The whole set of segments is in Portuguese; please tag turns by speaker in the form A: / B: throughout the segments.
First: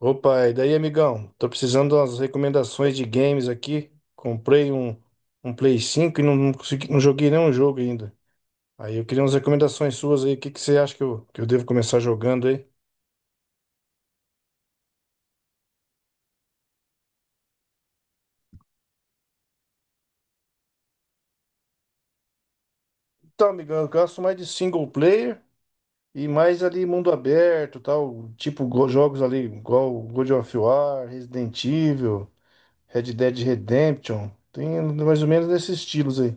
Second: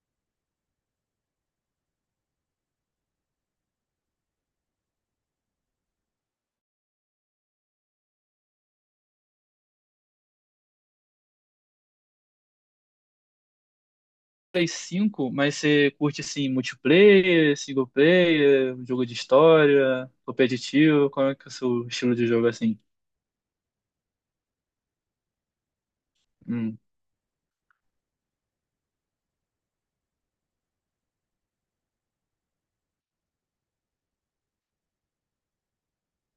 A: Opa, e daí, amigão? Tô precisando de umas recomendações de games aqui. Comprei um Play 5 e não consegui, não joguei nenhum jogo ainda. Aí eu queria umas recomendações suas aí. O que, que você acha que eu devo começar jogando aí?
B: Play cinco, mas você curte assim multiplayer, single player, jogo de história, competitivo? Qual é que é o seu estilo de jogo assim?
A: Então, amigão, eu gosto mais de single player e mais
B: Hum,
A: ali mundo aberto, tal, tipo jogos ali, igual God of War, Resident Evil, Red Dead Redemption. Tem mais ou menos nesses estilos aí.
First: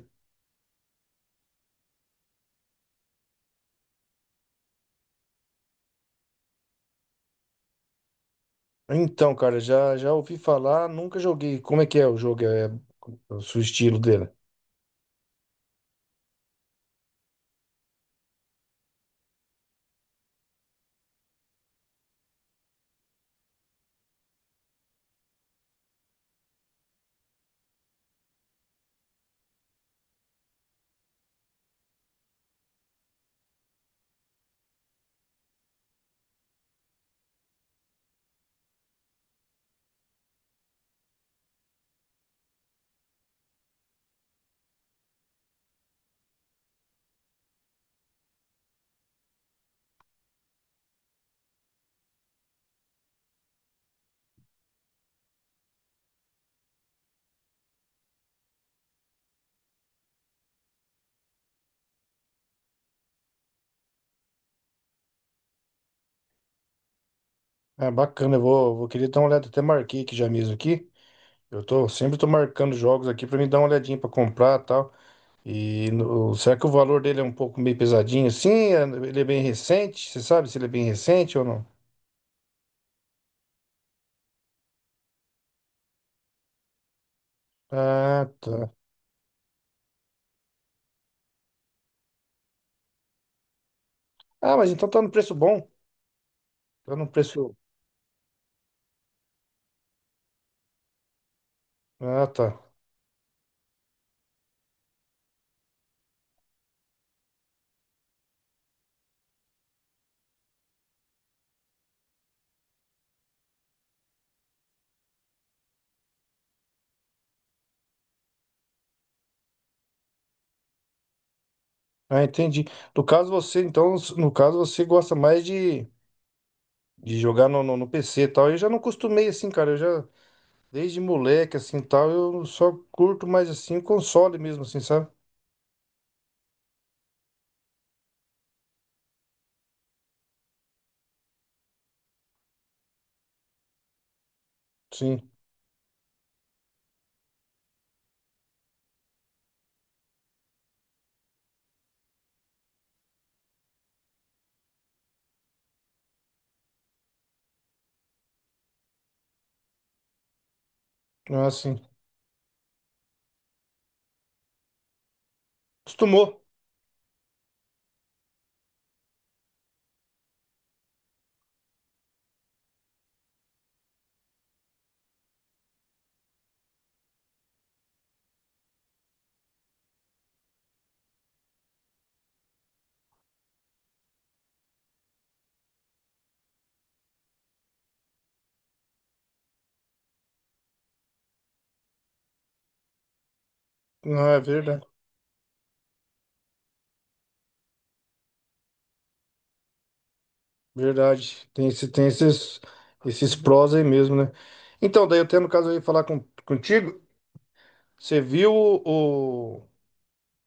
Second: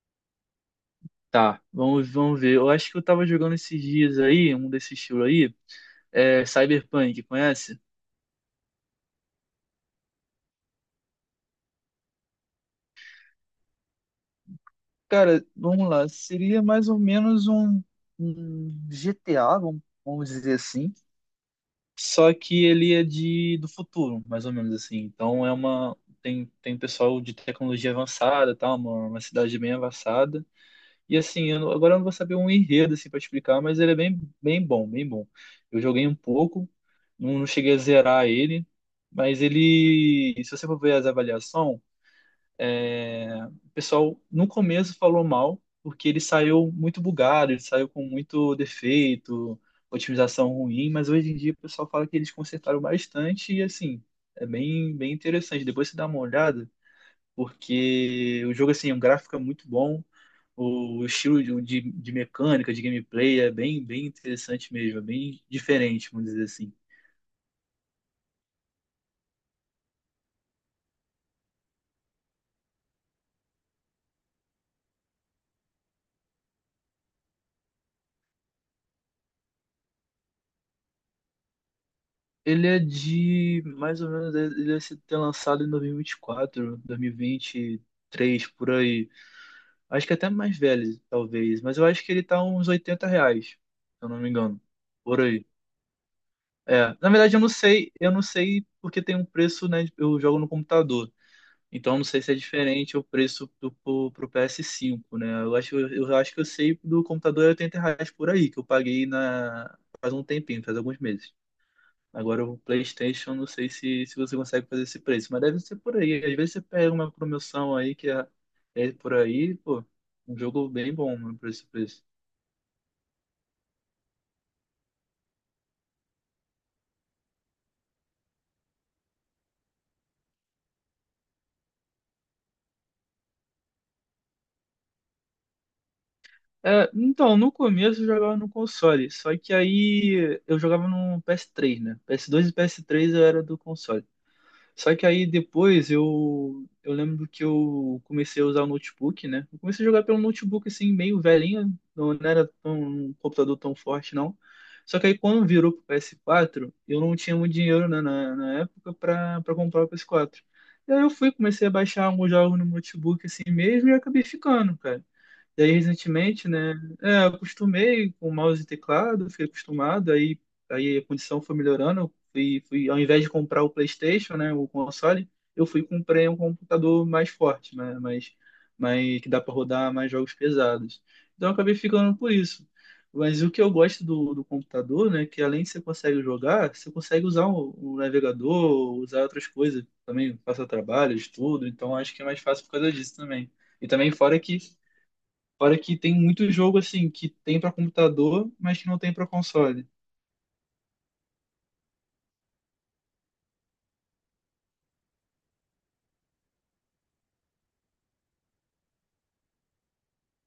B: tá, vamos ver. Eu acho que eu tava jogando esses dias aí, um desse estilo aí, é Cyberpunk, conhece?
A: Então, cara, já ouvi falar, nunca joguei. Como é que é o jogo? É o seu estilo dele.
B: Cara, vamos lá. Seria mais ou menos um GTA, vamos dizer assim. Só que ele é de do futuro, mais ou menos assim. Então é uma tem pessoal de tecnologia avançada, tá? Uma cidade bem avançada. E assim, eu não- agora eu não vou saber um enredo assim para explicar, mas ele é bem bom, bem bom. Eu joguei um pouco, não cheguei a zerar ele, mas ele, se você for ver as avaliações é, o pessoal no começo falou mal, porque ele saiu muito bugado, ele saiu com muito defeito, otimização ruim, mas hoje em dia o pessoal fala que eles consertaram bastante e assim, é bem, bem interessante. Depois você dá uma olhada, porque o jogo assim, o gráfico é muito bom, o estilo de mecânica, de gameplay é bem, bem interessante mesmo, é bem diferente, vamos dizer assim.
A: É bacana, eu vou querer dar uma olhada. Até marquei aqui já mesmo aqui. Eu tô, sempre tô marcando jogos aqui pra me dar uma olhadinha pra comprar e tal. Será que o valor dele é um pouco meio pesadinho assim? Ele é bem recente? Você sabe se ele é bem recente ou não?
B: Ele é de, mais ou menos, ele ter lançado em 2024,
A: Ah,
B: 2023,
A: tá.
B: por aí. Acho que até mais velho, talvez. Mas eu acho que ele tá uns R$ 80, se eu não me
A: Ah,
B: engano.
A: mas então tá no
B: Por
A: preço
B: aí.
A: bom.
B: É,
A: Tá no
B: na verdade
A: preço.
B: eu não sei porque tem um preço, né? Eu jogo no computador. Então eu não sei
A: Ah,
B: se é
A: tá.
B: diferente o preço pro PS5, né? Eu acho que eu sei do computador é R$ 80 por aí, que eu paguei na, faz um tempinho, faz alguns meses. Agora o PlayStation, não sei se você consegue fazer esse preço, mas deve ser por aí. Às vezes você pega uma promoção aí que é, é por aí, pô, um jogo bem bom, mano, por esse preço.
A: Ah, entendi. No caso você, então, no caso você gosta mais de jogar no PC e tal. Eu já não costumei assim, cara. Eu já Desde moleque, assim, tal, eu só curto mais, assim, o console mesmo, assim, sabe?
B: É, então, no começo eu jogava no console, só que aí eu jogava no PS3, né? PS2 e PS3 eu era do console. Só que aí
A: Sim,
B: depois eu lembro que eu comecei a usar o notebook, né? Eu comecei a jogar pelo notebook assim, meio velhinho, não era tão, um computador tão forte não. Só que aí quando virou pro PS4, eu não tinha muito dinheiro né, na época pra comprar o PS4. E aí eu fui,
A: não é
B: comecei a
A: assim.
B: baixar alguns jogos no notebook assim mesmo e acabei ficando, cara. Daí,
A: Acostumou.
B: recentemente, né, é, eu acostumei com mouse e teclado, fiquei acostumado, aí, aí a condição foi melhorando, eu ao invés de comprar o PlayStation, né, o console, eu fui e comprei um computador mais forte, né, que dá para rodar mais jogos pesados. Então, eu acabei ficando por isso. Mas o que eu gosto do computador, né, que além de você consegue jogar, você consegue usar o navegador, usar outras coisas também, passar trabalho, estudo, então acho que é mais fácil por causa disso também. E também
A: Não, é verdade.
B: fora que tem muito jogo assim que tem para computador, mas que não tem para console.
A: Verdade. Tem esses prós aí mesmo, né? Então, daí eu tenho no caso aí falar contigo. Você viu o-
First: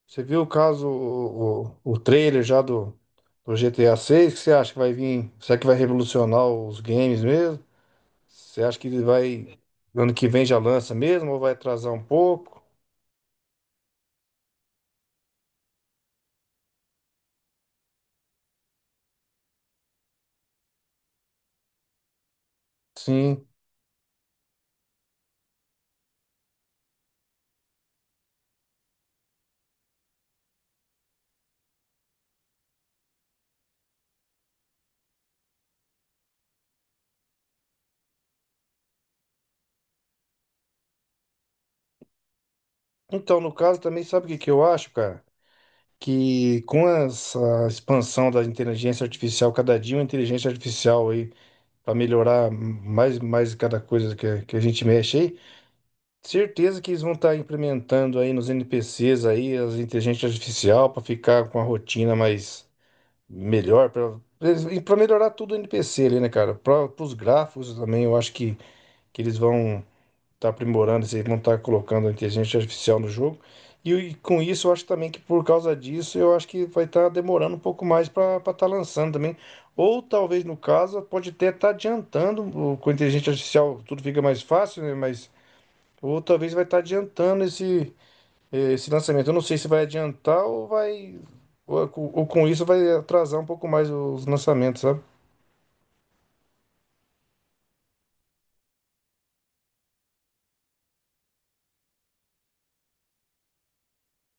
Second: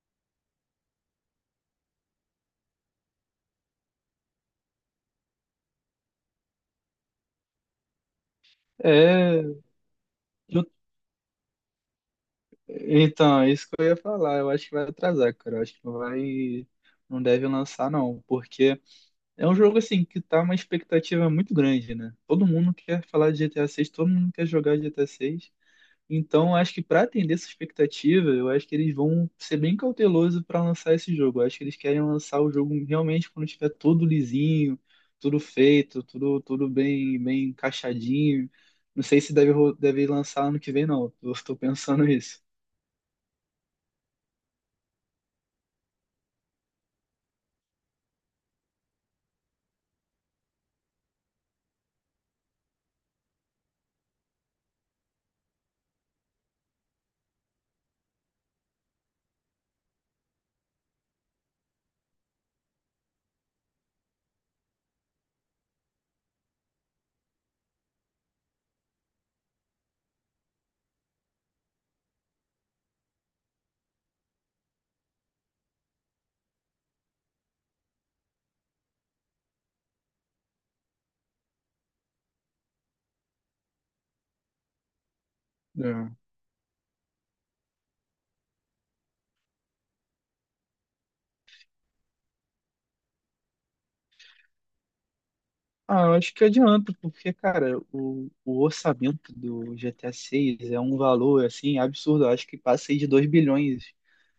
A: você viu o caso, o trailer já do GTA 6? O que você acha que vai vir? Será que vai revolucionar os games mesmo? Você acha que ele
B: É,
A: vai, ano que vem já
B: eu-
A: lança mesmo ou vai atrasar um pouco?
B: então, é isso que eu ia falar, eu acho que vai atrasar, cara. Eu acho que não vai, não deve lançar não, porque é um jogo assim que tá uma expectativa muito grande, né? Todo mundo quer falar de
A: Sim.
B: GTA 6, todo mundo quer jogar GTA 6. Então, acho que para atender essa expectativa, eu acho que eles vão ser bem cautelosos para lançar esse jogo. Eu acho que eles querem lançar o jogo realmente quando estiver tudo lisinho, tudo feito, tudo, tudo bem, bem encaixadinho. Não sei se deve lançar ano que vem, não. Eu estou pensando isso.
A: Então, no caso também, sabe o que que eu acho, cara? Que com essa expansão da inteligência artificial, cada dia uma inteligência artificial aí, para melhorar mais cada coisa que a gente mexe aí, certeza que eles vão estar implementando aí nos NPCs aí as inteligências artificial para ficar com a rotina mais melhor, para melhorar tudo o NPC ali, né, cara? Para os gráficos também, eu acho que eles vão tá aprimorando, se não tá colocando a inteligência artificial no jogo. E com isso, eu acho também que por causa disso, eu acho que vai estar demorando um pouco mais para estar lançando também. Ou talvez, no caso, pode até estar adiantando, com a inteligência artificial tudo fica mais fácil, né? Mas,
B: É.
A: ou talvez vai estar adiantando esse lançamento. Eu não sei se vai adiantar ou vai. Ou, ou com isso vai atrasar um pouco mais os lançamentos, sabe?
B: Ah, eu acho que adianta, porque, cara, o orçamento do GTA VI é um valor, assim, absurdo. Eu acho que passa aí de 2 bilhões.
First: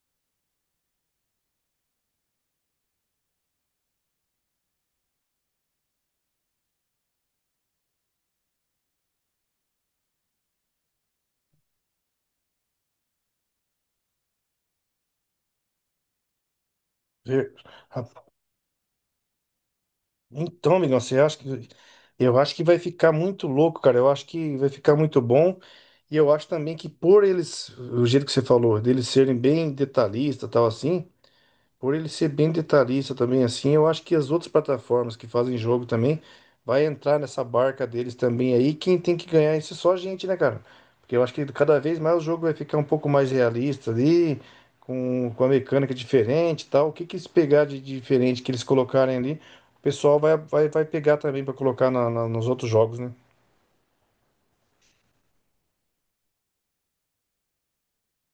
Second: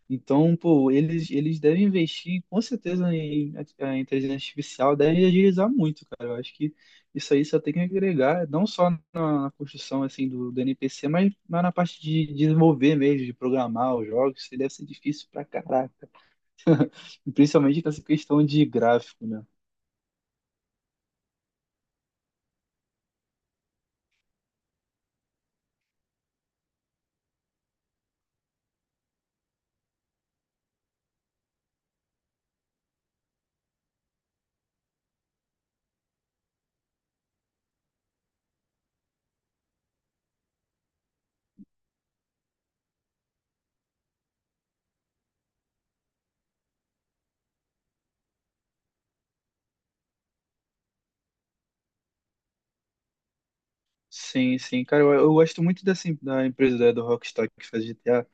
B: Então, pô, eles devem investir com certeza em a inteligência artificial, devem agilizar muito, cara. Eu acho que isso aí só tem que agregar, não só na construção assim do NPC, mas na parte de desenvolver mesmo, de programar os jogos, isso aí deve ser difícil pra caraca. E
A: E-
B: principalmente com essa questão de gráfico, né?
A: Então, amigão, você acha que eu acho que vai ficar muito louco, cara. Eu acho que vai ficar muito bom. E eu acho também que por eles, o jeito que você falou, deles serem bem detalhista, tal assim, por ele ser bem detalhista também assim, eu acho que as outras plataformas que fazem jogo também vai entrar nessa barca deles também aí. Quem tem que ganhar isso é só a gente, né, cara? Porque eu acho que cada vez mais o jogo vai ficar um pouco mais realista ali, com a mecânica diferente e tal. O que que eles pegar de diferente que eles colocarem ali, o pessoal vai pegar também pra colocar nos outros jogos, né?
B: Sim, sim. Cara, eu gosto muito dessa, da empresa do Rockstar que faz GTA,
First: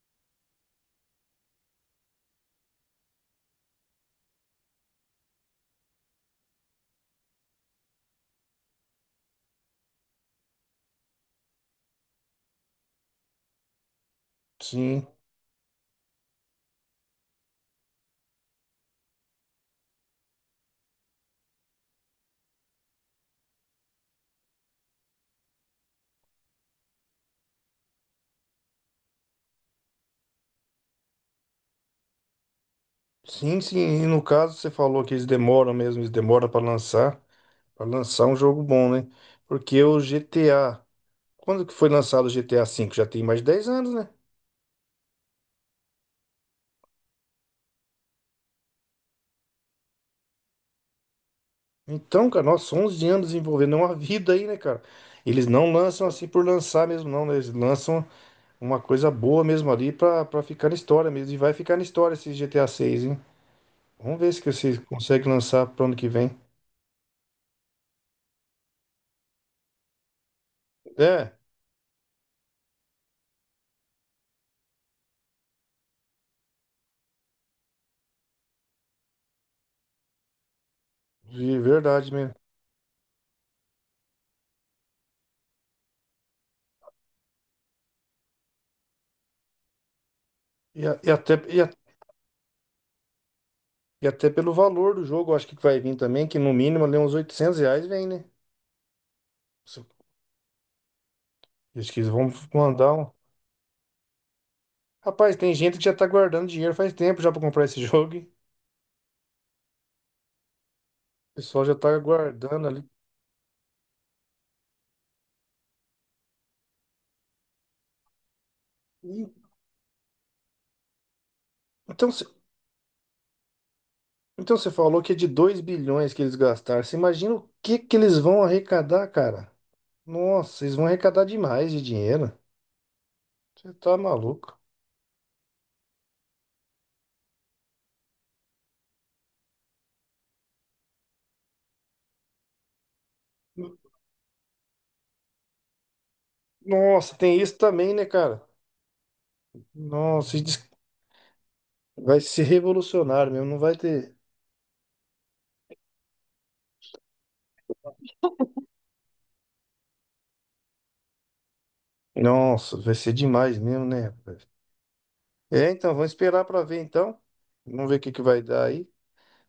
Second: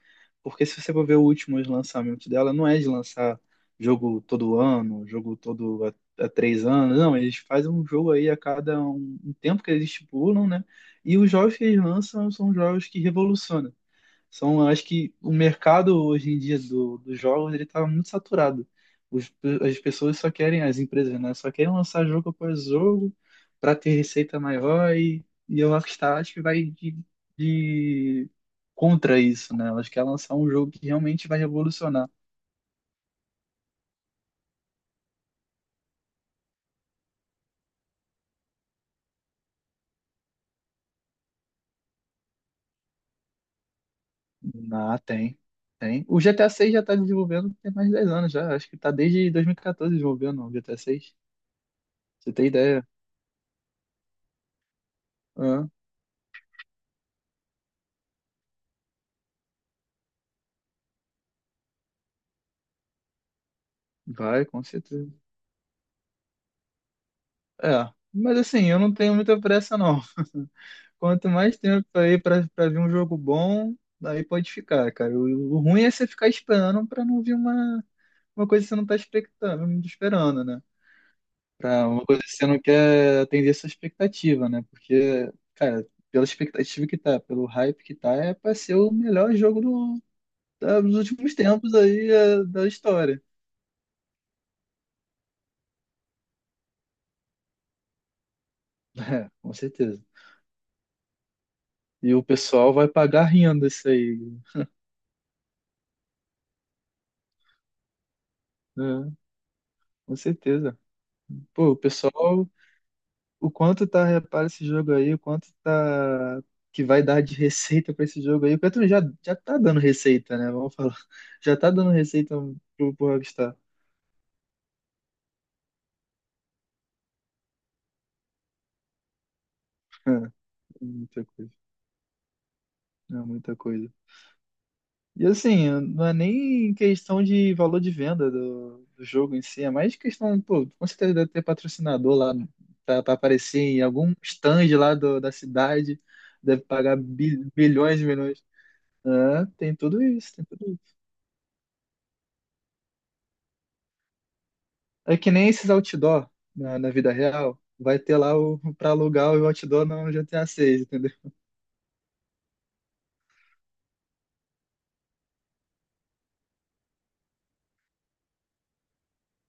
B: porque se você for ver os últimos lançamentos dela, não é de lançar jogo todo ano, jogo todo a três anos, não, eles fazem um jogo aí a cada um tempo que eles estipulam, né? E os jogos que eles lançam são jogos que revolucionam. São, eu acho
A: Sim,
B: que o mercado hoje em dia dos jogos ele está muito saturado. Os- as pessoas só querem, as empresas, né? Só querem lançar jogo após jogo para ter receita maior e a Rockstar acho que vai de contra isso, né? Elas querem lançar um jogo que realmente vai revolucionar.
A: sim, sim. E no caso, você falou que eles demoram mesmo, eles demoram pra lançar. Pra lançar um jogo bom, né? Porque o GTA. Quando que foi lançado o GTA V? Já tem mais de 10 anos, né?
B: Ah, tem. Tem. O GTA 6 já está desenvolvendo tem mais de 10 anos já. Acho que está desde 2014 desenvolvendo o GTA 6.
A: Então,
B: Você
A: cara,
B: tem
A: nossa,
B: ideia?
A: 11 anos desenvolvendo é uma vida aí, né, cara? Eles
B: Ah,
A: não lançam assim por lançar mesmo, não, né? Eles lançam uma coisa boa mesmo ali pra ficar na história mesmo. E vai ficar na história esse GTA 6, hein? Vamos ver se
B: vai,
A: que
B: com
A: vocês
B: certeza.
A: conseguem lançar pro ano que vem.
B: É, mas assim, eu não tenho muita pressa, não. Quanto
A: É,
B: mais tempo aí pra ver um jogo bom, aí pode ficar, cara. O ruim é você ficar esperando pra não vir uma coisa que você não tá expectando, esperando, né?
A: de
B: Pra uma
A: verdade
B: coisa que
A: mesmo.
B: você não quer atender essa expectativa, né? Porque, cara, pela expectativa que tá, pelo hype que tá, é pra ser o melhor jogo
A: E,
B: dos
A: a- e até,
B: últimos
A: e, a-
B: tempos aí é, da história.
A: e até pelo valor do jogo, eu acho que vai vir também, que no mínimo ali uns 800 reais vem, né?
B: É, com certeza.
A: Eles que
B: E o
A: vamos
B: pessoal vai
A: mandar um.
B: pagar rindo isso aí,
A: Rapaz, tem gente que já tá guardando dinheiro faz tempo já pra comprar esse jogo. Hein?
B: né? Com certeza.
A: O pessoal
B: Pô,
A: já
B: o
A: tá
B: pessoal,
A: guardando ali.
B: o quanto tá, repara esse jogo aí, o quanto tá que vai dar de receita pra esse jogo aí. O Petro já,
A: E-
B: já tá dando receita, né? Vamos falar. Já tá dando
A: Então, cê-
B: receita pro Rockstar.
A: então você falou que é de 2 bilhões que eles gastaram. Você imagina o que que eles vão arrecadar, cara?
B: É,
A: Nossa, eles
B: é
A: vão
B: muita
A: arrecadar
B: coisa.
A: demais de dinheiro.
B: É muita
A: Você
B: coisa.
A: tá maluco.
B: E assim, não é nem questão de valor de venda do jogo em si, é mais questão, pô, com certeza deve ter patrocinador lá pra aparecer
A: N-
B: em algum stand lá da cidade, deve pagar
A: Nossa, tem isso também,
B: bilhões
A: né,
B: e
A: cara?
B: milhões. É, tem tudo isso,
A: Nossa,
B: tem tudo.
A: vai ser revolucionário mesmo, não vai ter.
B: É que nem esses outdoor na vida real. Vai ter lá o para alugar o outdoor no GTA 6, entendeu?
A: Nossa, vai ser demais mesmo, né, rapaz? É, então, vamos esperar pra ver então. Vamos ver o que que vai dar aí.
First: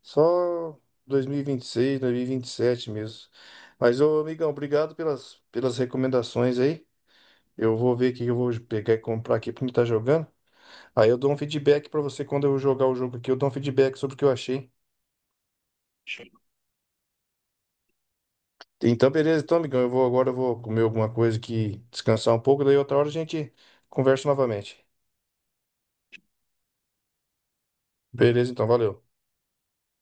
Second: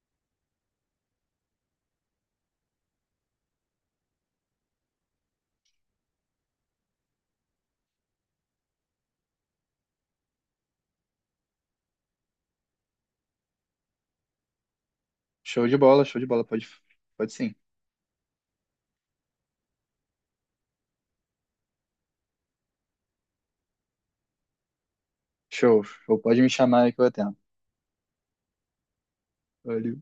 A: Só 2026, 2027 mesmo. Mas, ô, amigão, obrigado pelas recomendações aí. Eu vou ver o que eu vou pegar e comprar aqui pra mim estar jogando. Aí eu dou um feedback pra você quando eu jogar o jogo aqui. Eu dou um feedback sobre o que eu achei.
B: Show de bola, show de bola. Pode, pode sim.
A: Então, beleza. Então, amigão, eu vou agora eu vou comer alguma coisa aqui, descansar um pouco. Daí outra hora a gente conversa novamente.
B: Show, show. Pode me chamar aí que eu atendo.
A: Beleza, então, valeu.
B: Valeu.